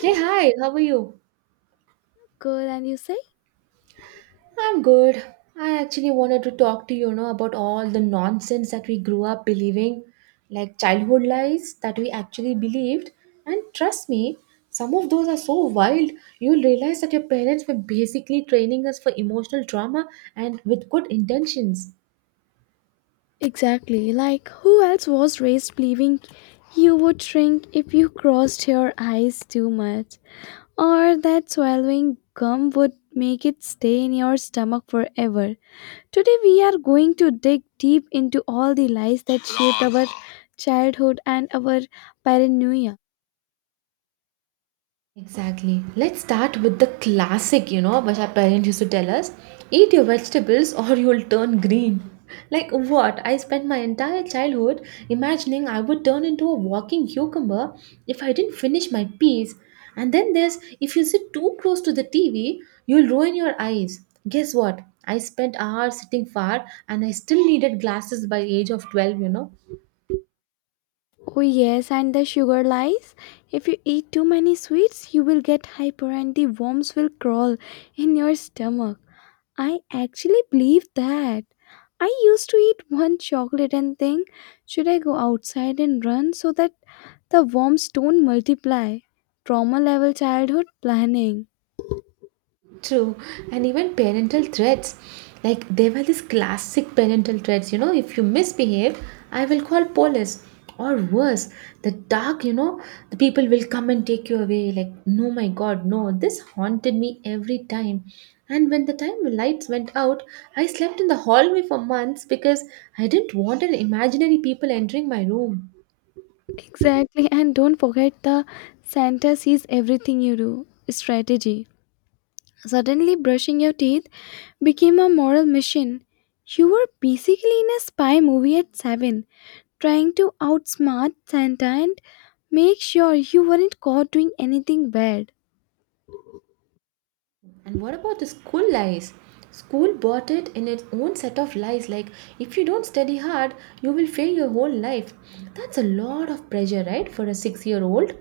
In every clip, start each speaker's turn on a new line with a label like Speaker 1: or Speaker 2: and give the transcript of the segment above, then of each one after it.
Speaker 1: Hey, hi, how are you?
Speaker 2: Girl, and you say,
Speaker 1: I'm good. I actually wanted to talk to you, you know, about all the nonsense that we grew up believing, like childhood lies that we actually believed. And trust me, some of those are so wild, you'll realize that your parents were basically training us for emotional trauma and with good intentions.
Speaker 2: exactly, like who else was raised believing you would shrink if you crossed your eyes too much, or that swallowing gum would make it stay in your stomach forever. Today we are going to dig deep into all the lies that shaped our childhood and our paranoia.
Speaker 1: Exactly. Let's start with the classic, you know, which our parents used to tell us, eat your vegetables or you'll turn green. Like, what? I spent my entire childhood imagining I would turn into a walking cucumber if I didn't finish my peas. And then there's, if you sit too close to the TV, you'll ruin your eyes. Guess what? I spent hours sitting far and I still needed glasses by the age of 12, you know.
Speaker 2: Oh yes, and the sugar lies. If you eat too many sweets you will get hyper and the worms will crawl in your stomach. I actually believe that. I used to eat one chocolate and think, should I go outside and run so that the worms don't multiply? Trauma level childhood planning.
Speaker 1: True, and even parental threats. Like there were these classic parental threats, you know, if you misbehave, I will call police. Or worse, the dark, you know, the people will come and take you away. Like, no, my God, no. This haunted me every time. And when the time the lights went out, I slept in the hallway for months because I didn't want an imaginary people entering my room.
Speaker 2: Exactly, and don't forget the Santa sees everything you do strategy. Suddenly, brushing your teeth became a moral mission. You were basically in a spy movie at 7 trying to outsmart Santa and make sure you weren't caught doing anything bad.
Speaker 1: And what about the school lies? School bought it in its own set of lies, like if you don't study hard, you will fail your whole life. That's a lot of pressure, right, for a 6 year old.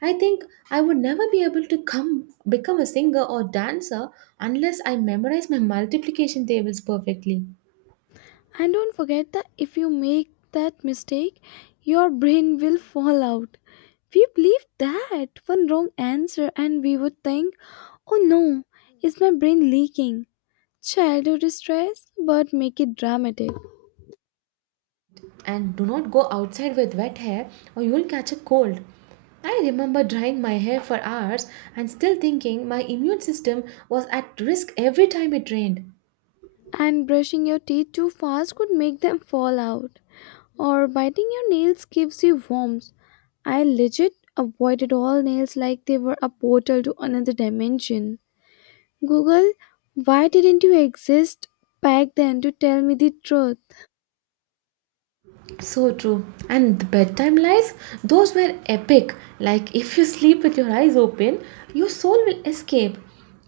Speaker 1: I think I would never be able to come become a singer or dancer unless I memorize my multiplication tables perfectly.
Speaker 2: And don't forget that if you make that mistake, your brain will fall out. We believe that one wrong answer and we would think, oh no, is my brain leaking? Childhood stress, but make it dramatic.
Speaker 1: And do not go outside with wet hair or you'll catch a cold. I remember drying my hair for hours and still thinking my immune system was at risk every time it rained.
Speaker 2: And brushing your teeth too fast could make them fall out. Or biting your nails gives you warmth. I legit avoided all nails like they were a portal to another dimension. Google, why didn't you exist back then to tell me the truth?
Speaker 1: So true. And the bedtime lies, those were epic. Like if you sleep with your eyes open, your soul will escape.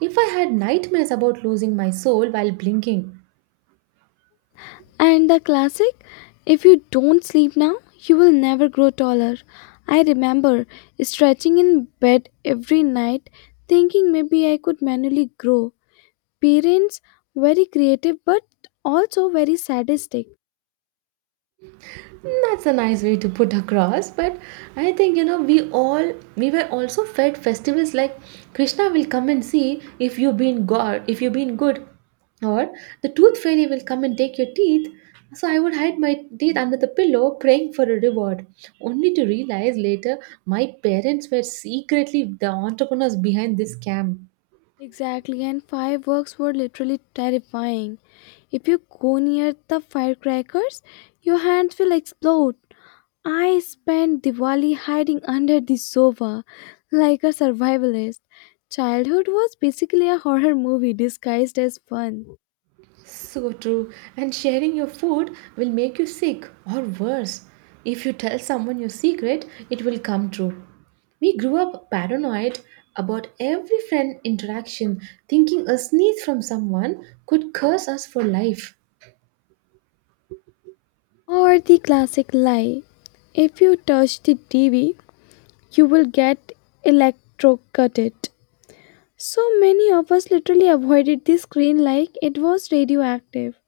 Speaker 1: If I had nightmares about losing my soul while blinking,
Speaker 2: And the classic, if you don't sleep now, you will never grow taller. I remember stretching in bed every night, thinking maybe I could manually grow. Parents, very creative but also very sadistic.
Speaker 1: That's a nice way to put across, but I think you know we were also fed festivals like Krishna will come and see if you've been God, if you've been good, or the tooth fairy will come and take your teeth. So I would hide my teeth under the pillow, praying for a reward, only to realize later my parents were secretly the entrepreneurs behind this scam.
Speaker 2: Exactly, and fireworks were literally terrifying. If you go near the firecrackers, your hands will explode. I spent Diwali hiding under the sofa like a survivalist. Childhood was basically a horror movie disguised as fun.
Speaker 1: So true. And sharing your food will make you sick or worse. If you tell someone your secret, it will come true. We grew up paranoid about every friend interaction, thinking a sneeze from someone could curse us for life.
Speaker 2: Or the classic lie, if you touch the TV, you will get electrocuted. So many of us literally avoided the screen like it was radioactive.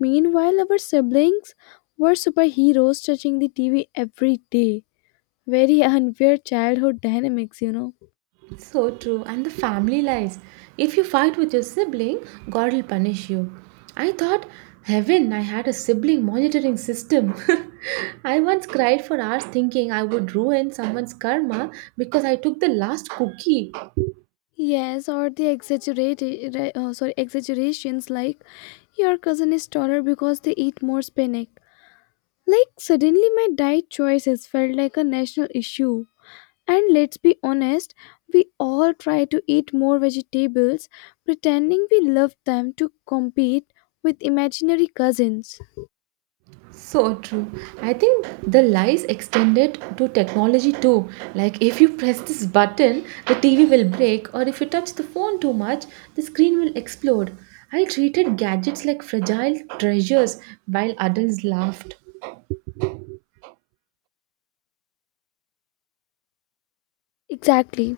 Speaker 2: Meanwhile, our siblings were superheroes touching the TV every day. Very unfair childhood dynamics, you know.
Speaker 1: So true. And the family lies. If you fight with your sibling, God will punish you. I thought, heaven, I had a sibling monitoring system. I once cried for hours thinking I would ruin someone's karma because I took the last cookie.
Speaker 2: Yes, or the exaggerated, sorry, exaggerations like your cousin is taller because they eat more spinach. Like suddenly, my diet choices felt like a national issue. And let's be honest, we all try to eat more vegetables, pretending we love them to compete with imaginary cousins.
Speaker 1: So true. I think the lies extended to technology too. Like if you press this button, the TV will break, or if you touch the phone too much, the screen will explode. I treated gadgets like fragile treasures while adults laughed.
Speaker 2: Exactly.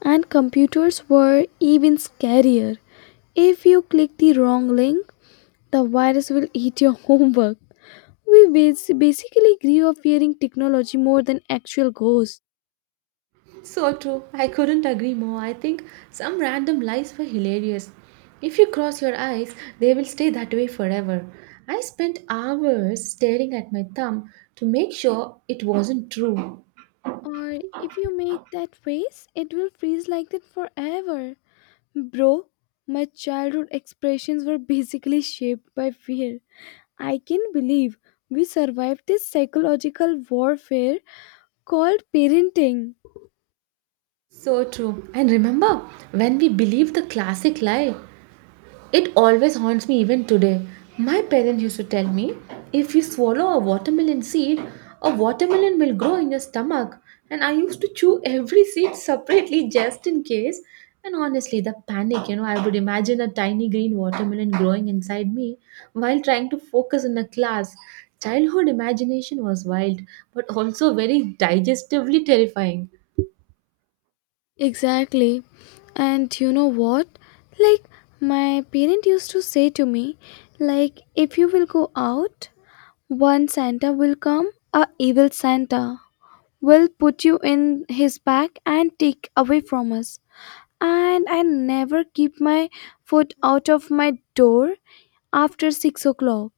Speaker 2: And computers were even scarier. If you click the wrong link, the virus will eat your homework. We basically grew up fearing technology more than actual ghosts.
Speaker 1: So true. I couldn't agree more. I think some random lies were hilarious. If you cross your eyes, they will stay that way forever. I spent hours staring at my thumb to make sure it wasn't true.
Speaker 2: Or if you make that face, it will freeze like that forever. Bro, my childhood expressions were basically shaped by fear. I can believe we survived this psychological warfare called parenting.
Speaker 1: So true. And remember, when we believe the classic lie, it always haunts me even today. My parents used to tell me, if you swallow a watermelon seed, a watermelon will grow in your stomach. And I used to chew every seed separately just in case. And honestly, the panic, you know, I would imagine a tiny green watermelon growing inside me while trying to focus in a class. Childhood imagination was wild, but also very digestively terrifying.
Speaker 2: Exactly. And you know what? Like, my parent used to say to me, like, if you will go out, one Santa will come, a evil Santa will put you in his bag and take away from us. And I never keep my foot out of my door after 6 o'clock.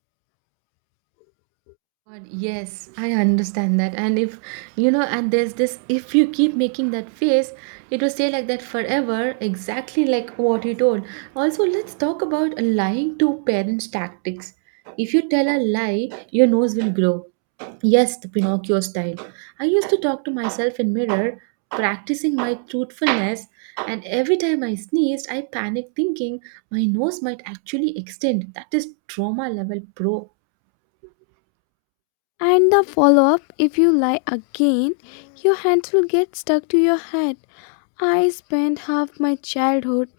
Speaker 1: God, yes, I understand that. And if you know, and there's this, if you keep making that face, it will stay like that forever, exactly like what you told. Also, let's talk about lying to parents' tactics. If you tell a lie, your nose will grow. Yes, the Pinocchio style. I used to talk to myself in mirror, practicing my truthfulness, and every time I sneezed, I panicked thinking my nose might actually extend. That is trauma level pro.
Speaker 2: And the follow up, if you lie again, your hands will get stuck to your head. I spent half my childhood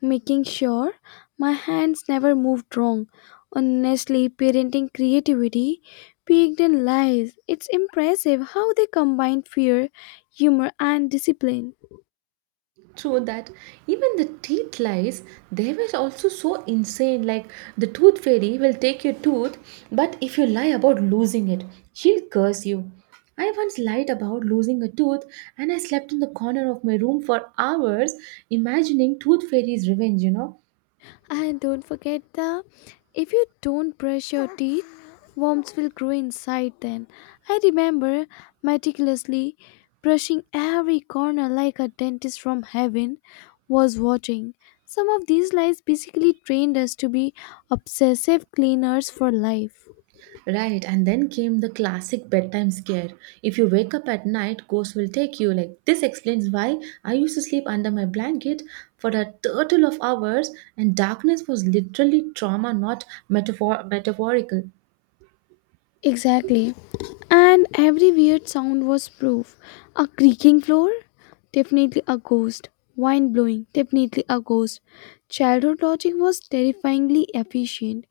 Speaker 2: making sure my hands never moved wrong. Honestly, parenting creativity peaked in lies. It's impressive how they combine fear, humor, and discipline.
Speaker 1: True that. Even the teeth lies, they were also so insane. Like the tooth fairy will take your tooth, but if you lie about losing it, she'll curse you. I once lied about losing a tooth and I slept in the corner of my room for hours imagining tooth fairy's revenge, you know.
Speaker 2: And don't forget the, if you don't brush your teeth, worms will grow inside them. I remember meticulously brushing every corner like a dentist from heaven was watching. Some of these lies basically trained us to be obsessive cleaners for life.
Speaker 1: Right, and then came the classic bedtime scare. If you wake up at night, ghosts will take you. Like, this explains why I used to sleep under my blanket for a total of hours, and darkness was literally trauma, not metaphorical.
Speaker 2: Exactly. And every weird sound was proof. A creaking floor? Definitely a ghost. Wind blowing? Definitely a ghost. Childhood logic was terrifyingly efficient.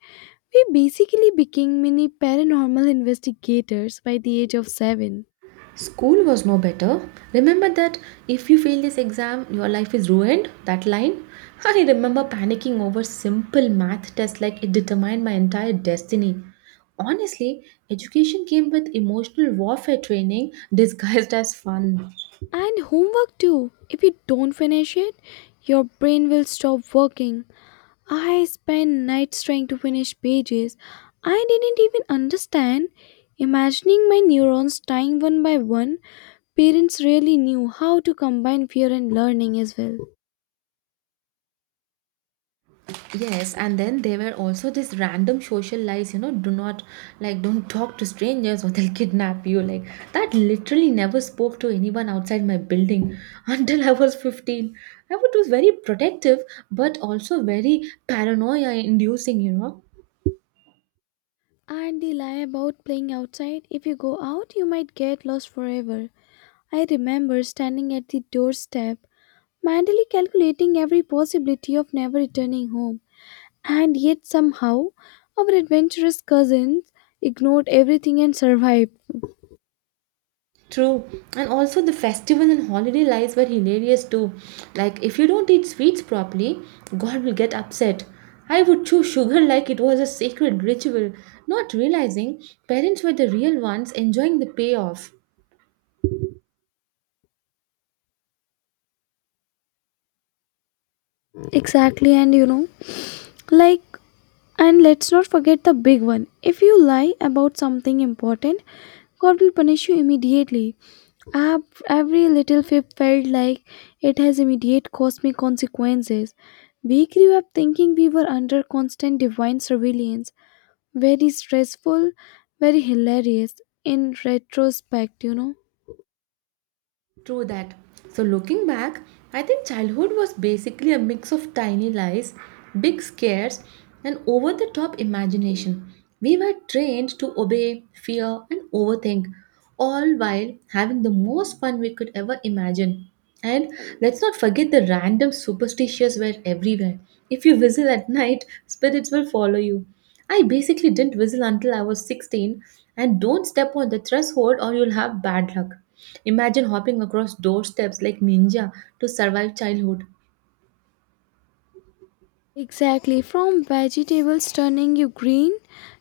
Speaker 2: We basically became mini paranormal investigators by the age of 7.
Speaker 1: School was no better. Remember that if you fail this exam, your life is ruined? That line? I remember panicking over simple math tests like it determined my entire destiny. Honestly, education came with emotional warfare training disguised as fun.
Speaker 2: And homework too. If you don't finish it, your brain will stop working. I spent nights trying to finish pages I didn't even understand, imagining my neurons dying one by one. Parents really knew how to combine fear and learning as well.
Speaker 1: Yes, and then there were also these random social lies, you know, do not like don't talk to strangers or they'll kidnap you. Like that literally never spoke to anyone outside my building until I was 15. I was very protective but also very paranoia inducing, you know.
Speaker 2: And the lie about playing outside, if you go out, you might get lost forever. I remember standing at the doorstep, mentally calculating every possibility of never returning home. And yet, somehow, our adventurous cousins ignored everything and survived.
Speaker 1: True, and also the festival and holiday lights were hilarious too. Like, if you don't eat sweets properly, God will get upset. I would chew sugar like it was a sacred ritual, not realizing parents were the real ones enjoying the payoff.
Speaker 2: Exactly, and you know, like, and let's not forget the big one. If you lie about something important, God will punish you immediately. Every little fib felt like it has immediate cosmic consequences. We grew up thinking we were under constant divine surveillance. Very stressful, very hilarious in retrospect, you know.
Speaker 1: True that. So, looking back, I think childhood was basically a mix of tiny lies, big scares, and over the top imagination. We were trained to obey, fear, and overthink, all while having the most fun we could ever imagine. And let's not forget the random superstitions were everywhere. If you whistle at night, spirits will follow you. I basically didn't whistle until I was 16, and don't step on the threshold or you'll have bad luck. Imagine hopping across doorsteps like ninja to survive childhood.
Speaker 2: Exactly, from vegetables turning you green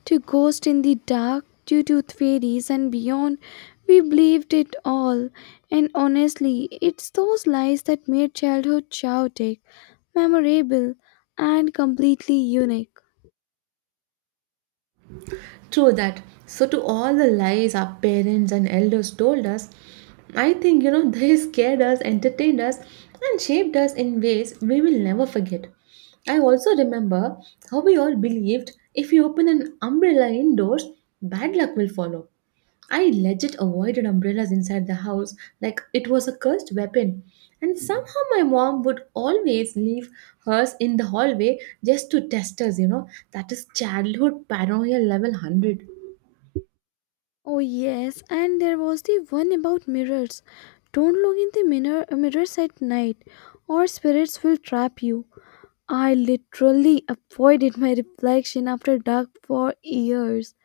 Speaker 2: to ghosts in the dark due to fairies and beyond, we believed it all. And honestly, it's those lies that made childhood chaotic, memorable, and completely unique.
Speaker 1: True that. So, to all the lies our parents and elders told us, I think you know they scared us, entertained us, and shaped us in ways we will never forget. I also remember how we all believed if you open an umbrella indoors, bad luck will follow. I legit avoided umbrellas inside the house like it was a cursed weapon. And somehow my mom would always leave hers in the hallway just to test us, you know. That is childhood paranoia level 100.
Speaker 2: Oh yes, and there was the one about mirrors. Don't look in the mirrors at night, or spirits will trap you. I literally avoided my reflection after dark for years.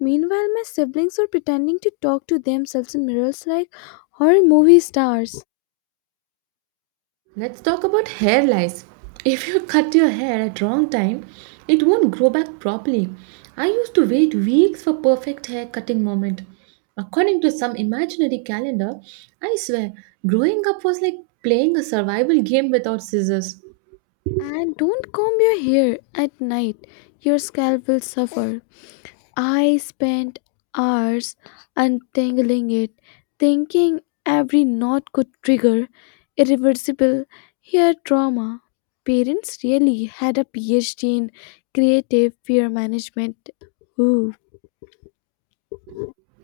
Speaker 2: Meanwhile, my siblings were pretending to talk to themselves in mirrors like horror movie stars.
Speaker 1: Let's talk about hair lice. If you cut your hair at wrong time, it won't grow back properly. I used to wait weeks for perfect hair cutting moment. According to some imaginary calendar, I swear, growing up was like playing a survival game without scissors.
Speaker 2: And don't comb your hair at night, your scalp will suffer. I spent hours untangling it, thinking every knot could trigger irreversible hair trauma. Parents really had a PhD in creative fear management. Ooh.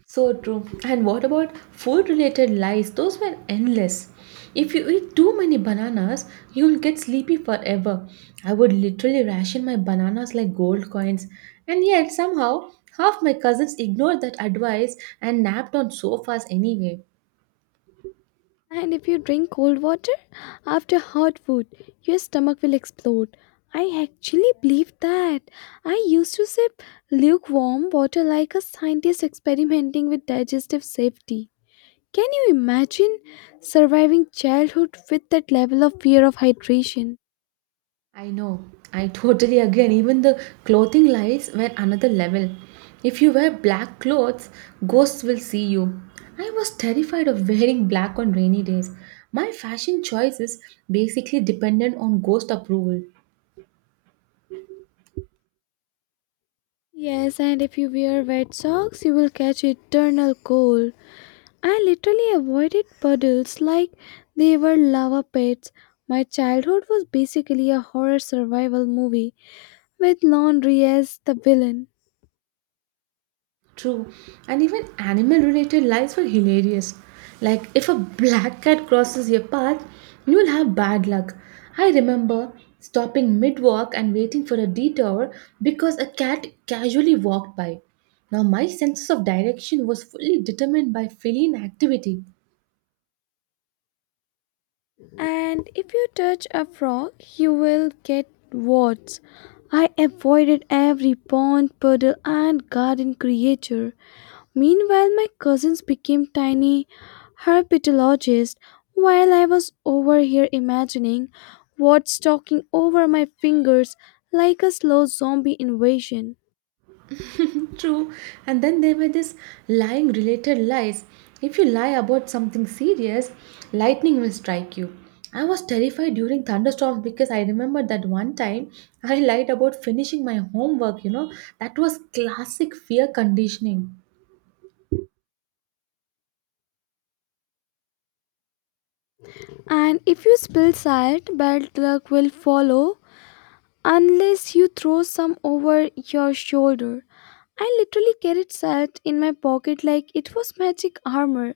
Speaker 1: So true. And what about food related lies? Those were endless. If you eat too many bananas, you'll get sleepy forever. I would literally ration my bananas like gold coins. And yet, somehow, half my cousins ignored that advice and napped on sofas anyway.
Speaker 2: And if you drink cold water after hot food, your stomach will explode. I actually believe that. I used to sip lukewarm water like a scientist experimenting with digestive safety. Can you imagine surviving childhood with that level of fear of hydration?
Speaker 1: I know, I totally agree. And even the clothing lies were another level. If you wear black clothes, ghosts will see you. I was terrified of wearing black on rainy days. My fashion choices basically depended on ghost approval.
Speaker 2: Yes, and if you wear wet socks, you will catch eternal cold. I literally avoided puddles like they were lava pits. My childhood was basically a horror survival movie with laundry as the villain.
Speaker 1: True. And even animal related lies were hilarious. Like if a black cat crosses your path, you will have bad luck. I remember stopping mid walk and waiting for a detour because a cat casually walked by. Now my sense of direction was fully determined by feline activity.
Speaker 2: And if you touch a frog, you will get warts. I avoided every pond, puddle, and garden creature. Meanwhile, my cousins became tiny herpetologists while I was over here imagining what's talking over my fingers like a slow zombie invasion.
Speaker 1: True. And then there were this lying related lies. If you lie about something serious, lightning will strike you. I was terrified during thunderstorms because I remember that one time I lied about finishing my homework, you know. That was classic fear conditioning.
Speaker 2: And if you spill salt, bad luck will follow unless you throw some over your shoulder. I literally carried salt in my pocket like it was magic armor.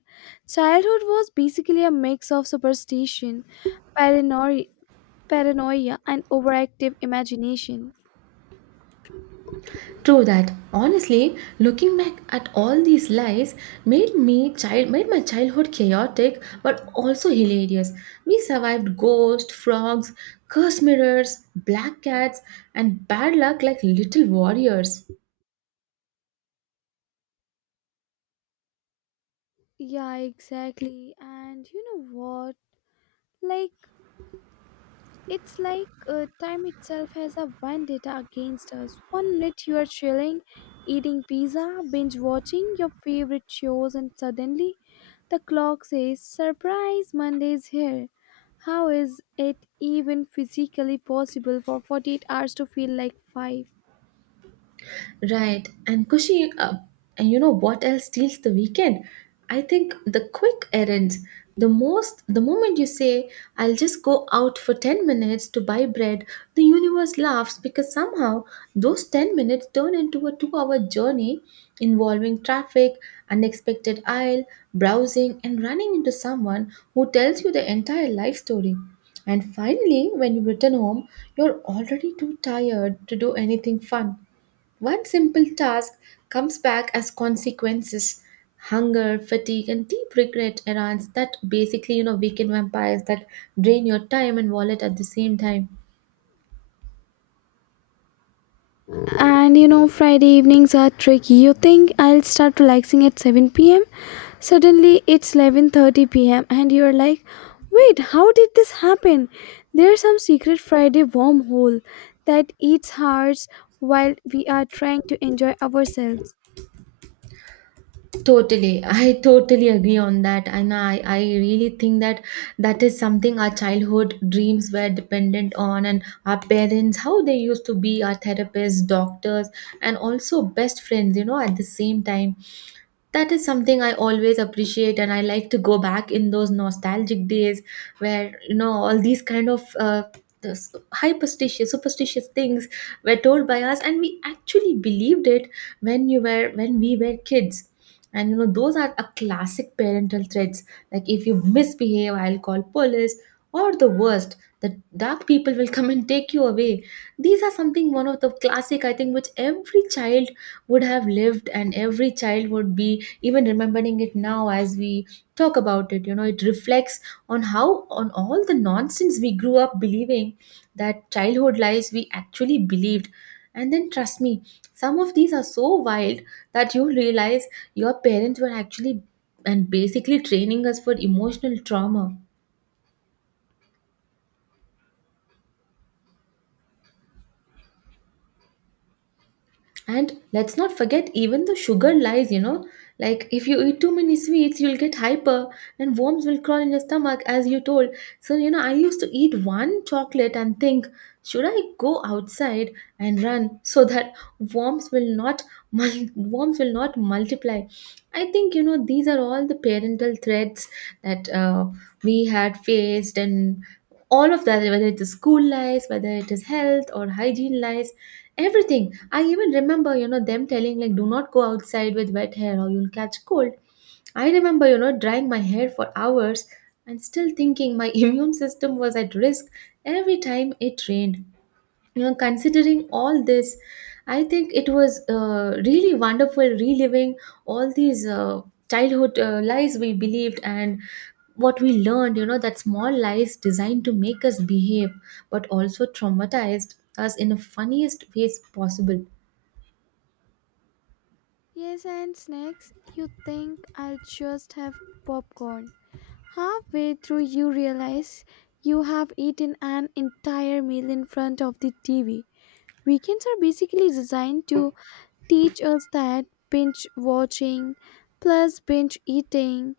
Speaker 2: Childhood was basically a mix of superstition, paranoia, paranoia, and overactive imagination.
Speaker 1: True that. Honestly, looking back at all these lies made my childhood chaotic but also hilarious. We survived ghosts, frogs, cursed mirrors, black cats, and bad luck like little warriors.
Speaker 2: Yeah, exactly. And you know what? Like, it's like time itself has a vendetta against us. One minute you are chilling, eating pizza, binge watching your favorite shows, and suddenly the clock says surprise, Monday is here. How is it even physically possible for 48 hours to feel like 5?
Speaker 1: Right. And Kushi, and you know what else steals the weekend? I think the quick errands. The moment you say, I'll just go out for 10 minutes to buy bread, the universe laughs because somehow those 10 minutes turn into a 2 hour journey involving traffic, unexpected aisle, browsing, and running into someone who tells you the entire life story. And finally, when you return home, you're already too tired to do anything fun. One simple task comes back as consequences, hunger, fatigue, and deep regret, errands that basically, you know, weekend vampires that drain your time and wallet at the same time.
Speaker 2: And you know, Friday evenings are tricky. You think I'll start relaxing at 7 p.m.? Suddenly it's 11:30 p.m. and you're like, "Wait, how did this happen?" There's some secret Friday wormhole that eats hearts while we are trying to enjoy ourselves.
Speaker 1: Totally. I totally agree on that. And I really think that is something our childhood dreams were dependent on, and our parents, how they used to be our therapists, doctors, and also best friends, you know, at the same time. That is something I always appreciate and I like to go back in those nostalgic days where you know all these kind of those hyperstitious superstitious things were told by us and we actually believed it when you were when we were kids. And you know those are a classic parental threats, like if you misbehave I'll call police, or the worst, the dark people will come and take you away. These are something, one of the classic, I think, which every child would have lived, and every child would be even remembering it now. As we talk about it, you know, it reflects on how, on all the nonsense we grew up believing, that childhood lies we actually believed. And then trust me, some of these are so wild that you realize your parents were actually and basically training us for emotional trauma. And let's not forget, even the sugar lies, you know. Like, if you eat too many sweets, you'll get hyper and worms will crawl in your stomach, as you told. So, you know, I used to eat one chocolate and think, should I go outside and run so that worms will not worms will not multiply? I think, you know, these are all the parental threats that we had faced, and all of that, whether it is school lies, whether it is health or hygiene lies, everything. I even remember, you know, them telling, like do not go outside with wet hair or you'll catch cold. I remember, you know, drying my hair for hours and still thinking my immune system was at risk every time it rained. You know, considering all this, I think it was really wonderful reliving all these childhood lies we believed and what we learned, you know, that small lies designed to make us behave but also traumatized us in the funniest ways possible.
Speaker 2: Yes, and snacks. You think I'll just have popcorn. Halfway through you realize you have eaten an entire meal in front of the TV. Weekends are basically designed to teach us that binge watching plus binge eating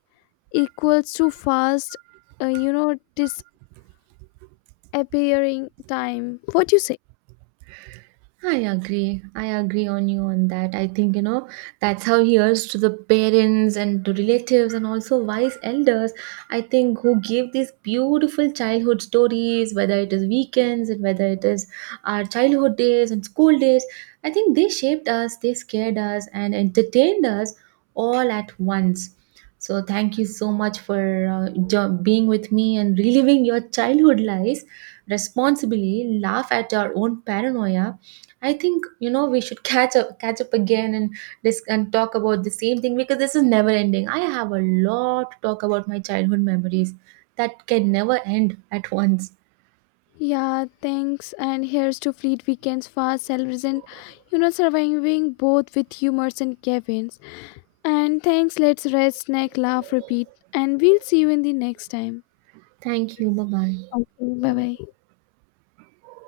Speaker 2: equals to fast, uh, you know, disappearing time. What do you say?
Speaker 1: I agree. I agree on you on that. I think, you know, that's how, here's to the parents and to relatives and also wise elders, I think, who give these beautiful childhood stories, whether it is weekends and whether it is our childhood days and school days. I think they shaped us, they scared us, and entertained us all at once. So, thank you so much for being with me and reliving your childhood lives responsibly, laugh at your own paranoia. I think you know we should catch up again, and and talk about the same thing because this is never ending. I have a lot to talk about my childhood memories that can never end at once.
Speaker 2: Yeah, thanks. And here's to Fleet Weekends, Fast Salaries, and surviving both with humors and cabins. And thanks, let's rest, snack, laugh, repeat. And we'll see you in the next time.
Speaker 1: Thank you. Bye bye.
Speaker 2: Okay, bye bye.